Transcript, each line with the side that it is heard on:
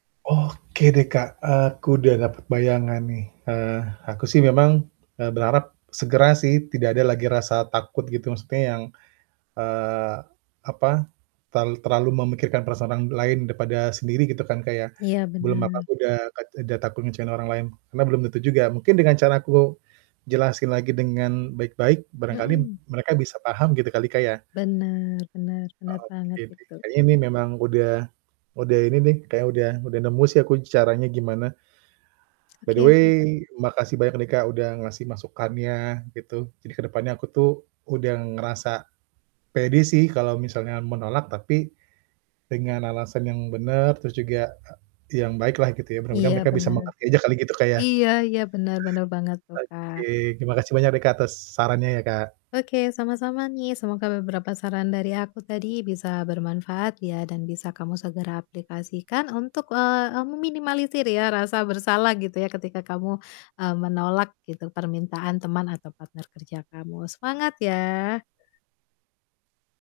right: Oke deh, Kak, aku udah dapet bayangan nih. Eee, aku sih memang, eee, berharap segera sih, tidak ada lagi rasa takut gitu maksudnya yang, eee, apa, terlal terlalu memikirkan perasaan orang lain daripada sendiri gitu kan, Kak, ya,
left: Iya,
right: belum apa-apa
left: bener.
right: aku udah kat udah takut ngecewain orang lain, karena belum tentu juga, mungkin dengan cara aku jelasin lagi dengan baik-baik, barangkali
left: Mhm.
right: mereka bisa paham gitu kali, Kak, ya?
left: Bener bener, bener
right: Oke,
left: banget
right: deh,
left: itu.
right: kayaknya ini memang udah udah ini deh, kayaknya udah udah nemu sih caranya gimana. By the
left: Oke
right: way,
left: oke, Kak.
right: makasih banyak nih, Kak, udah ngasih masukannya gitu, jadi ke depannya aku tuh udah ngerasa pede sih kalau misalnya menolak, tapi dengan alasan yang bener, terus juga, eee, yang baik lah, gitu ya, mudah-mudahan
left: Iya,
right: mereka bisa
left: bener.
right: mengerti aja kali, gitu, Kak, ya.
left: Iya iya, bener bener banget tuh, Kak.
right: Oke, terima kasih banyak nih, Kak, atas sarannya ya, Kak.
left: Oke, sama-sama nih, semoga beberapa saran dari aku tadi bisa bermanfaat ya, dan bisa kamu segera aplikasikan untuk, eee eee, meminimalisir ya, rasa bersalah gitu ya, ketika kamu, eee, menolak gitu permintaan teman atau partner kerja kamu, semangat ya!